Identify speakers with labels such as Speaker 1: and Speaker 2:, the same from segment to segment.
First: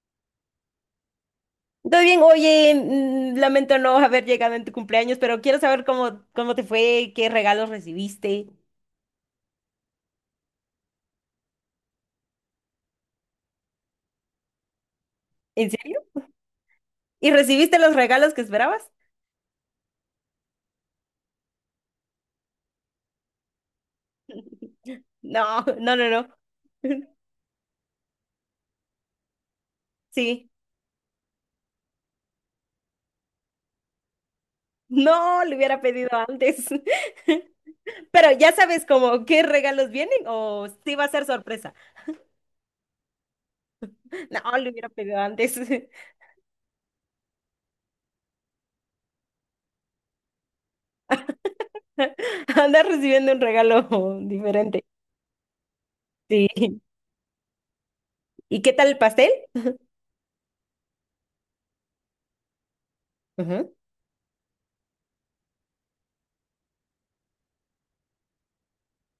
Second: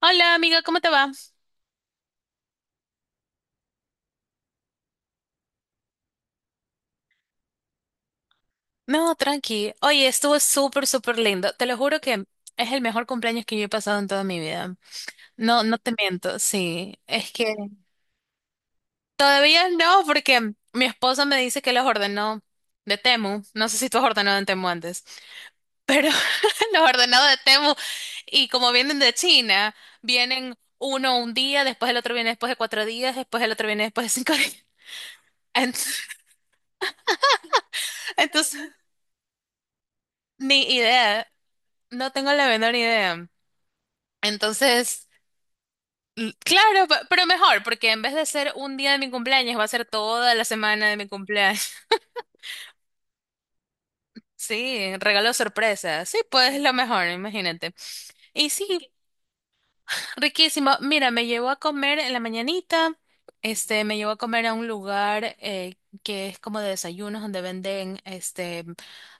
Speaker 1: Hola amiga, ¿cómo te va?
Speaker 2: Todo bien, oye, lamento no haber llegado en tu cumpleaños, pero quiero saber cómo te fue, qué regalos recibiste.
Speaker 1: No, tranqui. Oye, estuvo súper, súper lindo. Te lo juro que es el mejor cumpleaños que yo he pasado en toda mi vida. No,
Speaker 2: ¿En
Speaker 1: no te
Speaker 2: serio?
Speaker 1: miento, sí. Es
Speaker 2: ¿Y
Speaker 1: que
Speaker 2: recibiste los regalos que esperabas?
Speaker 1: todavía no, porque mi esposa me dice que los ordenó de Temu. No sé si tú has ordenado en Temu antes,
Speaker 2: No, no,
Speaker 1: pero
Speaker 2: no, no.
Speaker 1: los ordenó de Temu. Y como vienen de China,
Speaker 2: Sí,
Speaker 1: vienen uno un día, después el otro viene después de 4 días, después el otro viene después de 5 días.
Speaker 2: no, le hubiera pedido antes. Pero ya
Speaker 1: Entonces,
Speaker 2: sabes como qué regalos vienen
Speaker 1: ni
Speaker 2: o sí va a ser
Speaker 1: idea.
Speaker 2: sorpresa.
Speaker 1: No tengo la menor idea.
Speaker 2: No, le hubiera
Speaker 1: Entonces,
Speaker 2: pedido antes.
Speaker 1: claro, pero mejor, porque en vez de ser un día de mi cumpleaños, va a ser toda la semana de mi cumpleaños.
Speaker 2: Andas recibiendo un regalo diferente.
Speaker 1: Sí, regalo sorpresa. Sí, pues lo
Speaker 2: Sí.
Speaker 1: mejor, imagínate. Y
Speaker 2: ¿Y qué tal
Speaker 1: sí,
Speaker 2: el pastel?
Speaker 1: riquísimo. Mira, me llevó a comer en la mañanita.
Speaker 2: Ujú,
Speaker 1: Este, me llevó a comer a un lugar que es como de desayunos donde venden este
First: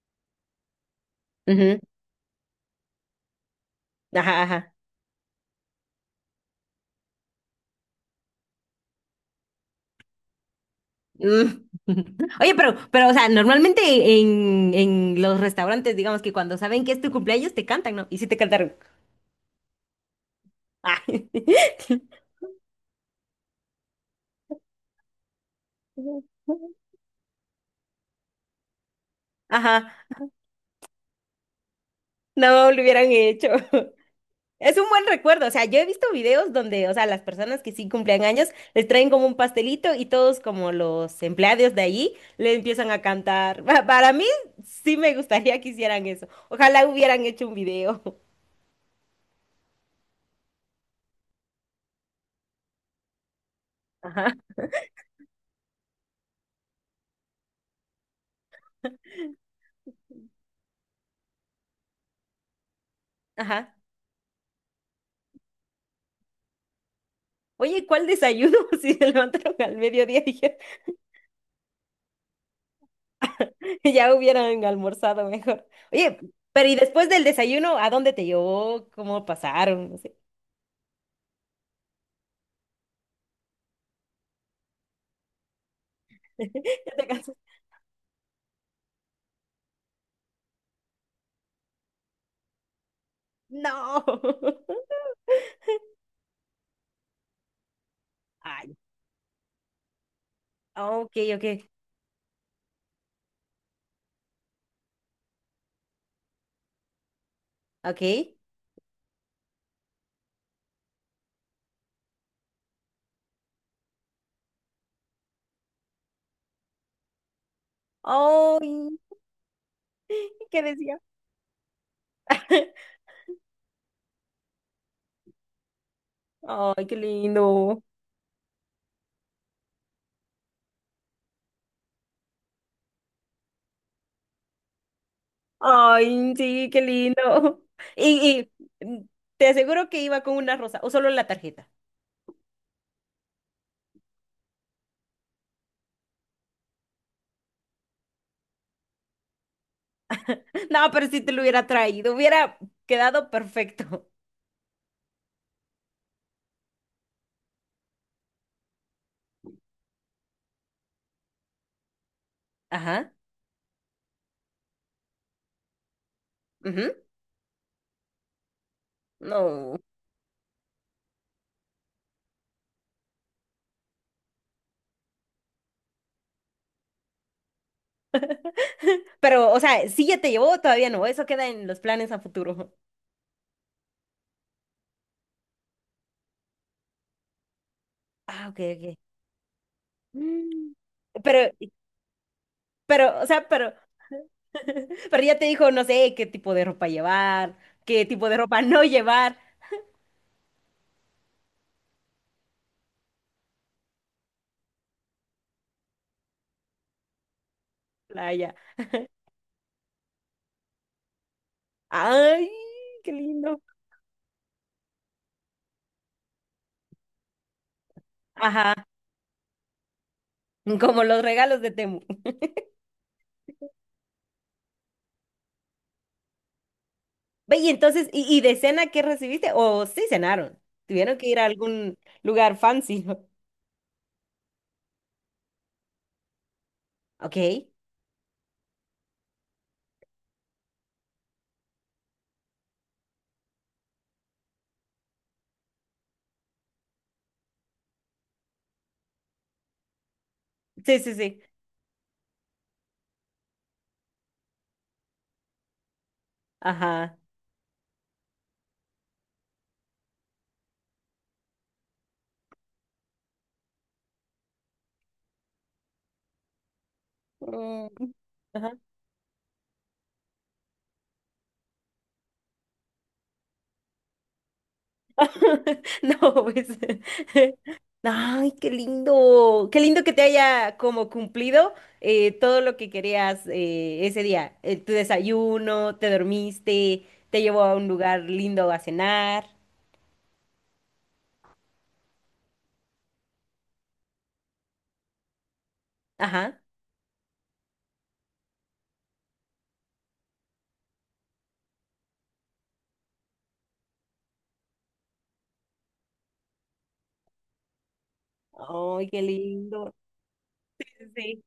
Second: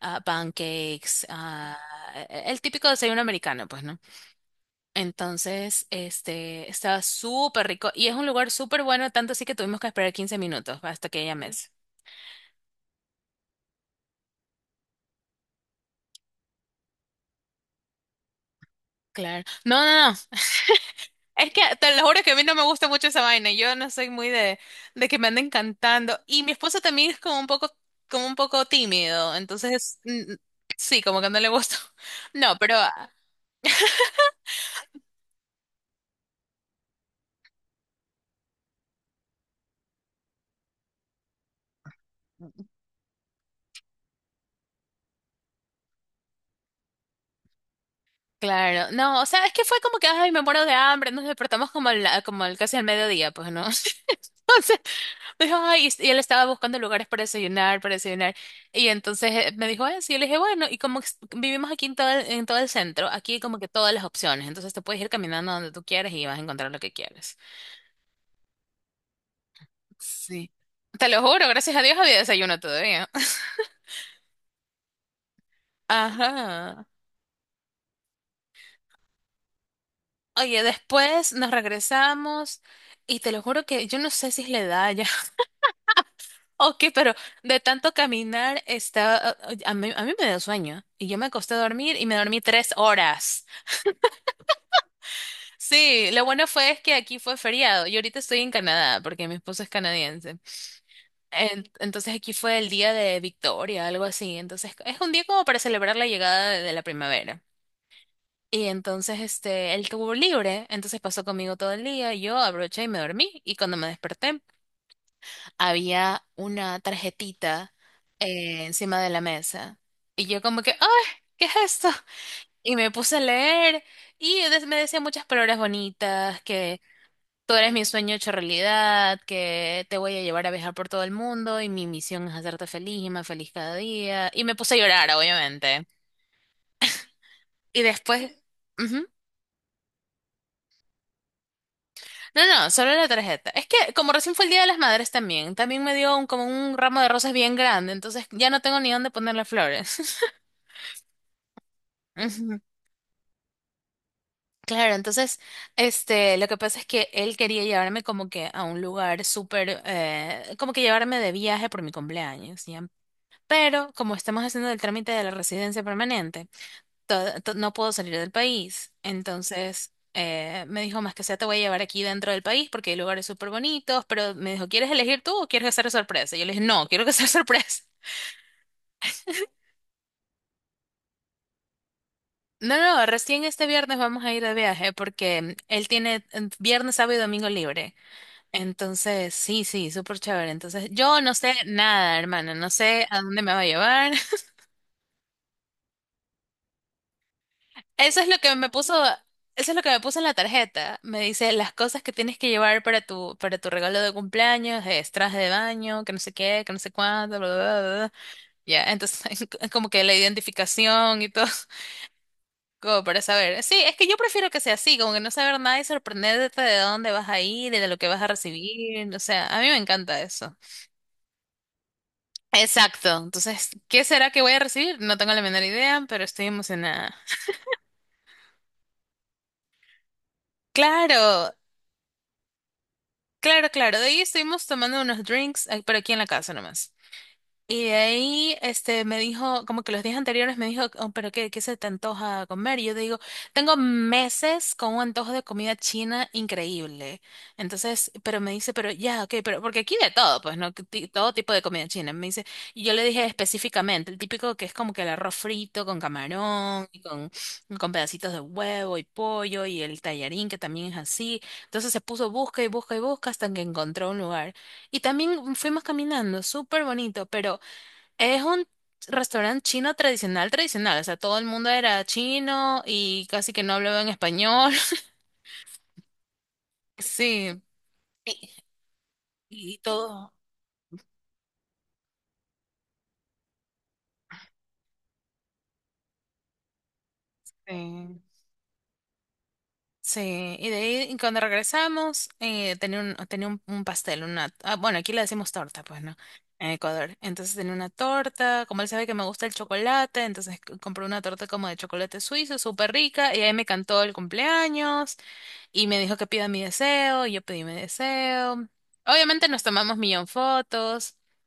Speaker 1: pancakes,
Speaker 2: ujú.
Speaker 1: e, el típico desayuno americano, pues, ¿no?
Speaker 2: Ajá, ajá.
Speaker 1: Entonces, este, estaba súper rico y es un lugar súper bueno, tanto así que tuvimos que esperar 15 minutos hasta que ella me...
Speaker 2: Mm. Oye, pero, o sea, normalmente en los restaurantes, digamos que cuando saben que es tu cumpleaños, te cantan, ¿no? Y sí te cantaron.
Speaker 1: Claro. No, no, no.
Speaker 2: Ay.
Speaker 1: Es que te lo juro que a mí no me gusta mucho esa vaina. Yo no soy muy de que me anden cantando. Y mi esposo también es como un poco tímido.
Speaker 2: Ajá,
Speaker 1: Entonces, sí, como que no le gusta. No,
Speaker 2: no
Speaker 1: pero
Speaker 2: lo hubieran hecho. Es un buen recuerdo, o sea, yo he visto videos donde, o sea, las personas que sí cumplen años les traen como un pastelito y todos como los empleados de allí le empiezan a cantar. Para mí sí me gustaría que hicieran eso. Ojalá hubieran hecho un video.
Speaker 1: claro, no, o sea, es que fue como que, ay, me muero de hambre, nos despertamos como, casi al mediodía, pues, ¿no?
Speaker 2: Ajá.
Speaker 1: Entonces, me dijo, ay, y él estaba buscando lugares para desayunar, y entonces me dijo eso, y yo le dije, bueno, y vivimos aquí en todo el centro, aquí hay como que
Speaker 2: Ajá.
Speaker 1: todas las opciones, entonces te puedes ir caminando donde tú quieras y vas a encontrar lo que quieres.
Speaker 2: Oye, ¿cuál desayuno? Si se levantaron al mediodía,
Speaker 1: Sí.
Speaker 2: dije,
Speaker 1: Te lo juro, gracias a Dios había desayuno todavía.
Speaker 2: ya hubieran almorzado mejor. Oye, pero ¿y
Speaker 1: Ajá.
Speaker 2: después del desayuno, a dónde te llevó? ¿Cómo pasaron? No sé.
Speaker 1: Oye, después nos regresamos y te lo juro que yo no sé si es la edad ya. Ok,
Speaker 2: ¿Ya te
Speaker 1: pero
Speaker 2: cansaste?
Speaker 1: de tanto caminar está, a mí me dio sueño y yo me acosté a dormir y me dormí 3 horas.
Speaker 2: No.
Speaker 1: Sí, lo bueno fue es que aquí fue feriado y ahorita estoy en
Speaker 2: Ay,
Speaker 1: Canadá porque mi esposo es canadiense.
Speaker 2: ok, ok,
Speaker 1: Entonces aquí fue el día de Victoria, algo así. Entonces es un día como para celebrar la llegada de la primavera.
Speaker 2: ok.
Speaker 1: Y entonces este, él tuvo libre, entonces pasó conmigo todo el día, yo abroché y me dormí y cuando me desperté había una tarjetita
Speaker 2: Ay,
Speaker 1: encima de la mesa. Y yo como
Speaker 2: ¿qué
Speaker 1: que,
Speaker 2: decía?
Speaker 1: ¡ay! ¿Qué es esto? Y me puse a leer y me decía muchas palabras bonitas, que
Speaker 2: Ay, qué
Speaker 1: tú eres
Speaker 2: lindo.
Speaker 1: mi sueño hecho realidad, que te voy a llevar a viajar por todo el mundo y mi misión es hacerte feliz y más feliz cada día. Y me puse a llorar, obviamente.
Speaker 2: Ay, sí, qué lindo.
Speaker 1: Y después...
Speaker 2: Y, y, mm,
Speaker 1: ujú.
Speaker 2: te aseguro que iba con una rosa o solo la tarjeta.
Speaker 1: No, no, solo la tarjeta. Es que como recién fue el Día de las Madres también, también me dio como un ramo de rosas bien grande, entonces ya no tengo ni dónde ponerle flores.
Speaker 2: No, pero si te lo hubiera traído, hubiera quedado perfecto.
Speaker 1: Claro, entonces, este, lo que pasa es que él quería llevarme como que a un lugar súper, como que llevarme de viaje por mi cumpleaños, ¿ya?
Speaker 2: Ajá.
Speaker 1: Pero como estamos haciendo el trámite de la residencia permanente, no puedo salir del país.
Speaker 2: No.
Speaker 1: Entonces, me dijo, más que sea, te voy a llevar aquí dentro del país porque hay lugares súper bonitos, pero me dijo, ¿quieres elegir tú o quieres que sea sorpresa? Y yo le dije, no, quiero que sea sorpresa.
Speaker 2: Pero, o sea, sí ya te llevó, todavía no. Eso queda en los planes a futuro.
Speaker 1: No, no, recién este viernes vamos a ir de viaje porque él tiene viernes, sábado y domingo libre.
Speaker 2: Ah, ok, ok.
Speaker 1: Entonces, sí, sí, súper chévere.
Speaker 2: Mm.
Speaker 1: Entonces, yo no
Speaker 2: Pero,
Speaker 1: sé nada, hermana, no sé
Speaker 2: pero,
Speaker 1: a
Speaker 2: o
Speaker 1: dónde
Speaker 2: sea,
Speaker 1: me va a llevar.
Speaker 2: pero ya te dijo, no sé, qué tipo de ropa llevar, qué
Speaker 1: Eso es
Speaker 2: tipo de
Speaker 1: lo que
Speaker 2: ropa
Speaker 1: me
Speaker 2: no
Speaker 1: puso,
Speaker 2: llevar.
Speaker 1: eso es lo que me puso en la tarjeta. Me dice las cosas que tienes que llevar para tu regalo de cumpleaños, es traje de baño, que no sé qué, que no sé cuánto, bla, bla, bla, bla.
Speaker 2: Playa.
Speaker 1: Ya, entonces, como que la identificación y todo,
Speaker 2: Ay,
Speaker 1: como
Speaker 2: qué
Speaker 1: para
Speaker 2: lindo.
Speaker 1: saber. Sí, es que yo prefiero que sea así, como que no saber nada y sorprenderte de dónde vas a ir y de lo que vas a
Speaker 2: Ajá.
Speaker 1: recibir. O sea, a mí me encanta eso.
Speaker 2: Como los regalos de Temu.
Speaker 1: Exacto. Entonces, ¿qué será que voy a recibir? No tengo la menor idea, pero estoy emocionada.
Speaker 2: Ve, y entonces, ¿ y de cena qué recibiste? O sí cenaron. Tuvieron que ir a
Speaker 1: Claro,
Speaker 2: algún lugar fancy, ¿no?
Speaker 1: claro, claro. De ahí estuvimos tomando unos drinks, ah, pero aquí en la casa nomás.
Speaker 2: Ok. Sí,
Speaker 1: Y de ahí este, me dijo, como que los días anteriores me dijo, "Oh, pero qué, ¿qué se te antoja comer?" Y yo digo, tengo meses con un antojo de comida china increíble. Entonces, pero me dice, pero ya, ok, pero porque aquí de todo, pues, ¿no? Que
Speaker 2: sí,
Speaker 1: todo
Speaker 2: sí.
Speaker 1: tipo de comida china. Me dice, y yo le dije específicamente, el típico que es como que el arroz frito con camarón y
Speaker 2: Ajá.
Speaker 1: con pedacitos de huevo y pollo y el tallarín que también es así. Entonces se puso busca y busca y busca hasta que encontró un lugar. Y también fuimos caminando, súper bonito, pero
Speaker 2: Mm.
Speaker 1: es un
Speaker 2: Ajá.
Speaker 1: restaurante chino tradicional, tradicional. O sea, todo el mundo era chino y casi que no hablaba en español.
Speaker 2: No, pues.
Speaker 1: Sí.
Speaker 2: Ay,
Speaker 1: Y,
Speaker 2: qué lindo.
Speaker 1: y
Speaker 2: Qué lindo que te
Speaker 1: todo.
Speaker 2: haya como cumplido todo lo que querías ese día. Tu desayuno, te dormiste, te llevó a un
Speaker 1: eh,
Speaker 2: lugar lindo a cenar.
Speaker 1: sí. Y de ahí y cuando regresamos, un pastel, una... Ah, bueno, aquí le decimos torta, pues, ¿no?
Speaker 2: Ajá.
Speaker 1: En Ecuador. Entonces tenía una torta. Como él sabe que me gusta el chocolate, entonces compró una torta como de chocolate suizo, súper rica. Y ahí me cantó el cumpleaños. Y me dijo que pida mi deseo, y yo pedí mi deseo.
Speaker 2: Ay, qué
Speaker 1: Obviamente nos
Speaker 2: lindo.
Speaker 1: tomamos millón fotos,
Speaker 2: Sí.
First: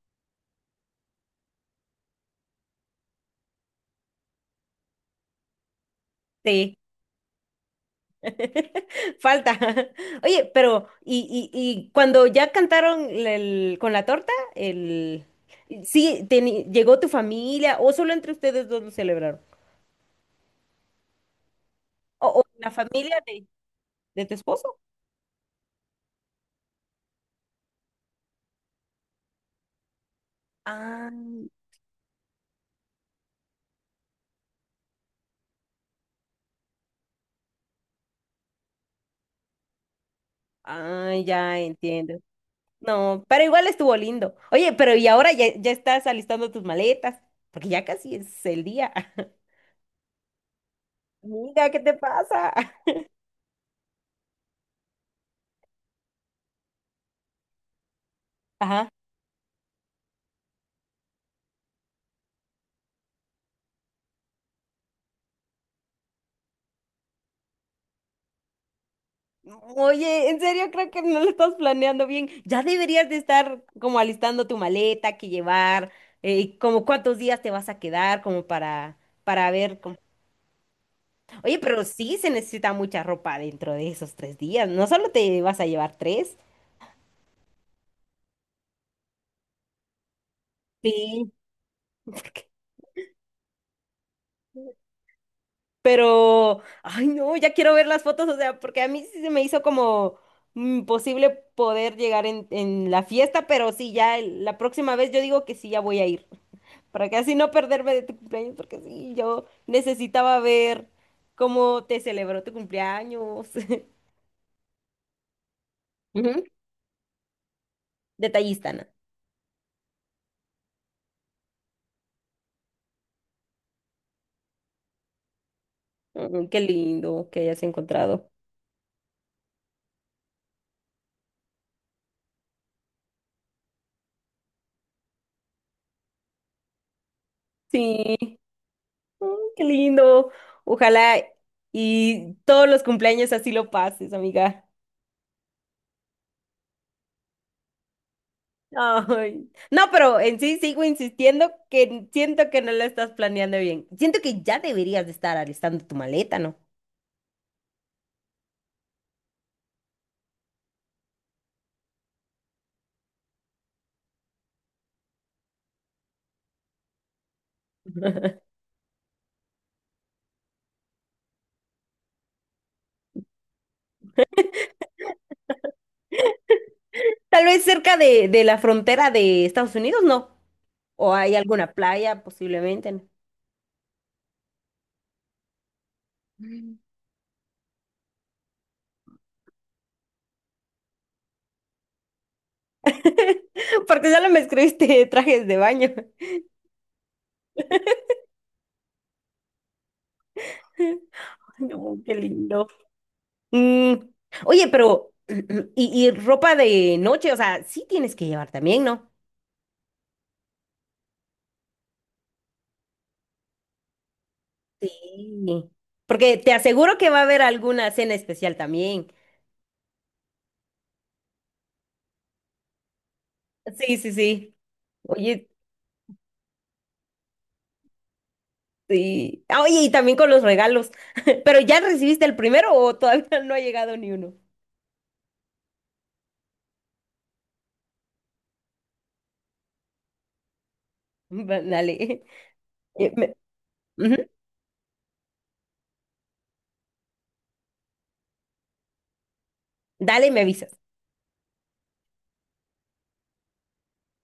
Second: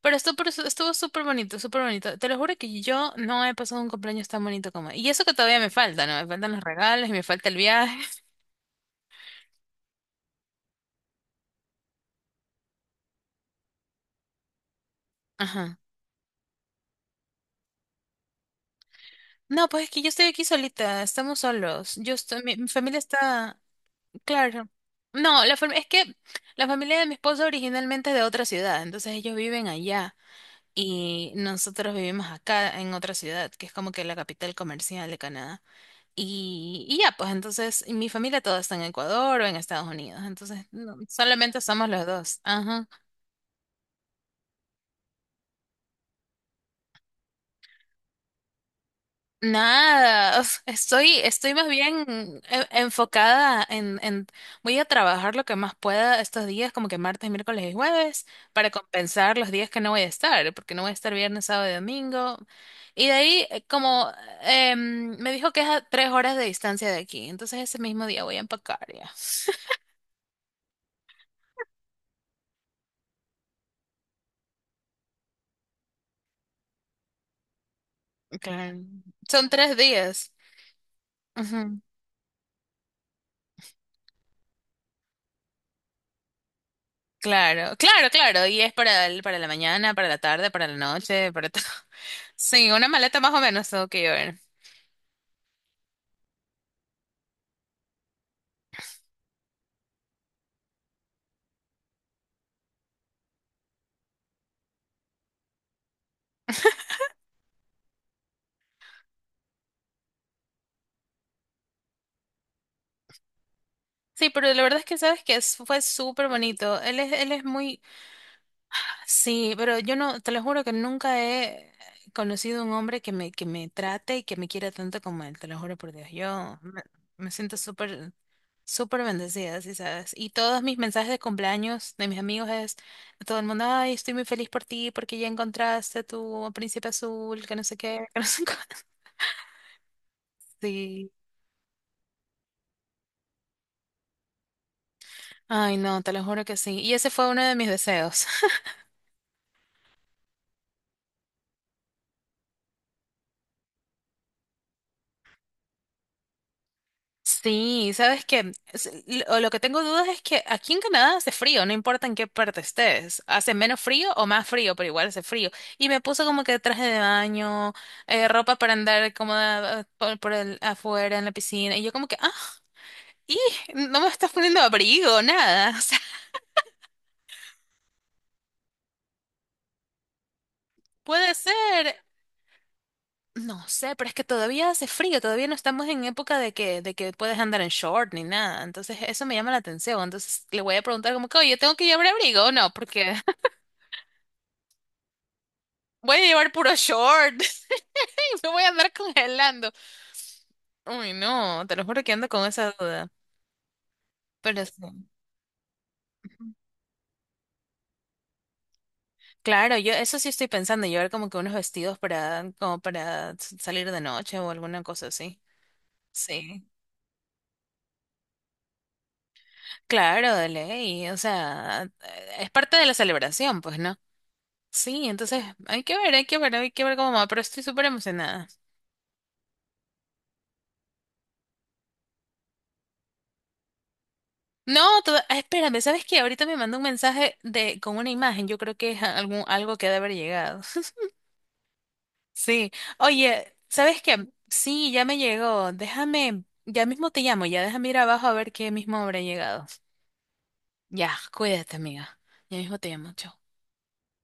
Speaker 1: pero estuvo, estuvo súper bonito, súper bonito. Te lo juro que yo no he pasado un cumpleaños tan bonito como... Y eso que todavía me falta, ¿no? Me faltan los
Speaker 2: Sí.
Speaker 1: regalos y me falta el viaje.
Speaker 2: Falta. Oye, pero, ¿ y cuando ya cantaron el- con la torta, el...
Speaker 1: Ajá.
Speaker 2: Sí, teni- ¿llegó tu familia o solo entre ustedes dos lo celebraron?
Speaker 1: No, pues es que yo estoy aquí solita, estamos solos. Yo estoy,
Speaker 2: O
Speaker 1: mi
Speaker 2: la
Speaker 1: familia
Speaker 2: familia
Speaker 1: está,
Speaker 2: de tu
Speaker 1: claro.
Speaker 2: esposo.
Speaker 1: No, es que la familia de mi esposo originalmente es de otra ciudad, entonces ellos viven allá.
Speaker 2: Ah,
Speaker 1: Y, nosotros vivimos acá en otra ciudad, que es como que la capital comercial de Canadá. Y ya, pues entonces, y mi familia toda está en Ecuador o en Estados Unidos. Entonces, no,
Speaker 2: ah, ya
Speaker 1: solamente somos los
Speaker 2: entiendo.
Speaker 1: dos. Ajá.
Speaker 2: No, pero igual estuvo lindo. Oye, pero y ahora ya estás alistando tus maletas, porque ya casi es el día.
Speaker 1: Nada, o sea, estoy, estoy más
Speaker 2: Mira, ¿qué te
Speaker 1: bien
Speaker 2: pasa?
Speaker 1: enfocada voy a trabajar lo que más pueda estos días, como que martes, miércoles y jueves, para
Speaker 2: Ajá.
Speaker 1: compensar los días que no voy a estar, porque no voy a estar viernes, sábado y domingo. Y de ahí, como me dijo que es a 3 horas de distancia de aquí, entonces ese mismo día voy a empacar ya.
Speaker 2: Oye, en serio creo que no lo estás planeando bien. Ya deberías de estar como alistando tu maleta, que llevar, como cuántos días te vas a quedar, como
Speaker 1: Claro. Son
Speaker 2: para
Speaker 1: tres
Speaker 2: ver cómo-
Speaker 1: días.
Speaker 2: Oye, pero sí se necesita mucha ropa dentro de esos tres días. No solo te vas a llevar tres.
Speaker 1: Claro, claro, claro. Y es para el, para la mañana, para la tarde, para la noche,
Speaker 2: Sí,
Speaker 1: para todo. Sí, una maleta más o menos tengo que llevar.
Speaker 2: pero, ay no, ya quiero ver las fotos, o sea, porque a mí sí se me hizo como imposible poder llegar en la fiesta, pero sí, ya el- la próxima vez yo digo que sí, ya voy a ir, para que así no perderme de tu cumpleaños, porque sí, yo necesitaba ver cómo te celebró tu cumpleaños.
Speaker 1: Sí, pero la verdad es que sabes que fue súper
Speaker 2: Ujú.
Speaker 1: bonito. Él es muy...
Speaker 2: Detallista, Ana.
Speaker 1: Sí, pero yo no, te lo juro que nunca he conocido un hombre que me trate y que me quiera tanto como él, te lo juro por Dios.
Speaker 2: Ay, qué lindo
Speaker 1: Me
Speaker 2: que
Speaker 1: siento
Speaker 2: hayas
Speaker 1: súper,
Speaker 2: encontrado.
Speaker 1: súper bendecida, sí, sabes. Y todos mis mensajes de cumpleaños de mis amigos es a todo el mundo, ay, estoy muy feliz por ti porque ya encontraste tu príncipe azul, que no sé qué,
Speaker 2: Sí,
Speaker 1: que no
Speaker 2: ay,
Speaker 1: sé cuánto.
Speaker 2: qué lindo.
Speaker 1: Sí.
Speaker 2: Ojalá y todos los cumpleaños así lo pases, amiga.
Speaker 1: Ay, no, te lo juro que sí. Y ese fue uno de mis deseos.
Speaker 2: Ay. No, pero en sí sigo insistiendo que siento que no lo estás planeando bien. Siento que ya deberías de estar alistando tu maleta, ¿no?
Speaker 1: Sí, sabes que lo que tengo dudas es que aquí en Canadá hace frío, no importa en qué parte estés, hace menos frío o más frío, pero igual hace frío. Y me puse como que traje de baño, ropa para andar cómoda por el afuera en la piscina, y yo como que, ah, y no me estás poniendo abrigo, nada, o sea,
Speaker 2: Tal vez cerca de la frontera de Estados Unidos, ¿no? O
Speaker 1: puede
Speaker 2: hay alguna
Speaker 1: ser,
Speaker 2: playa, posiblemente, ¿no?
Speaker 1: no sé, pero es que todavía hace frío, todavía no estamos en época de que puedes andar en short ni nada, entonces eso me llama la atención, entonces le voy a preguntar como que, oye, ¿tengo que llevar abrigo o no? Porque
Speaker 2: Porque solo me escribiste trajes de baño.
Speaker 1: voy a llevar puro short. Sí, me voy a andar congelando. Uy, no,
Speaker 2: Ay,
Speaker 1: te lo
Speaker 2: no,
Speaker 1: juro que
Speaker 2: qué
Speaker 1: ando con
Speaker 2: lindo.
Speaker 1: esa duda.
Speaker 2: Mm.
Speaker 1: Pero
Speaker 2: Oye,
Speaker 1: sí.
Speaker 2: pero, y ropa de noche, o sea, sí tienes que llevar también, ¿no?
Speaker 1: Claro, yo eso sí estoy pensando, llevar como que unos vestidos para, como para salir de noche o alguna cosa así.
Speaker 2: Sí. Porque te
Speaker 1: Sí.
Speaker 2: aseguro que va a haber alguna cena especial también.
Speaker 1: Claro, de ley. O sea, es parte de la celebración, pues,
Speaker 2: Sí,
Speaker 1: ¿no?
Speaker 2: sí, sí.
Speaker 1: Sí, entonces
Speaker 2: Oye,
Speaker 1: hay que ver, hay que ver, hay que ver cómo va, pero estoy súper emocionada.
Speaker 2: sí. Ah, oye, y también con los regalos. ¿Pero ya recibiste el primero o todavía no ha llegado ni uno?
Speaker 1: No, ah, espérame, ¿sabes qué? Ahorita me mandó un mensaje de con una imagen, yo creo que es algún algo que ha de haber llegado.
Speaker 2: Va- Dale.
Speaker 1: Sí,
Speaker 2: Me-
Speaker 1: oye, ¿sabes
Speaker 2: ujú.
Speaker 1: qué? Sí, ya me llegó. Déjame, ya mismo te llamo, ya déjame ir abajo a ver qué mismo habrá llegado.
Speaker 2: Dale, me avisas.
Speaker 1: Ya, cuídate, amiga. Ya mismo te llamo. Chao.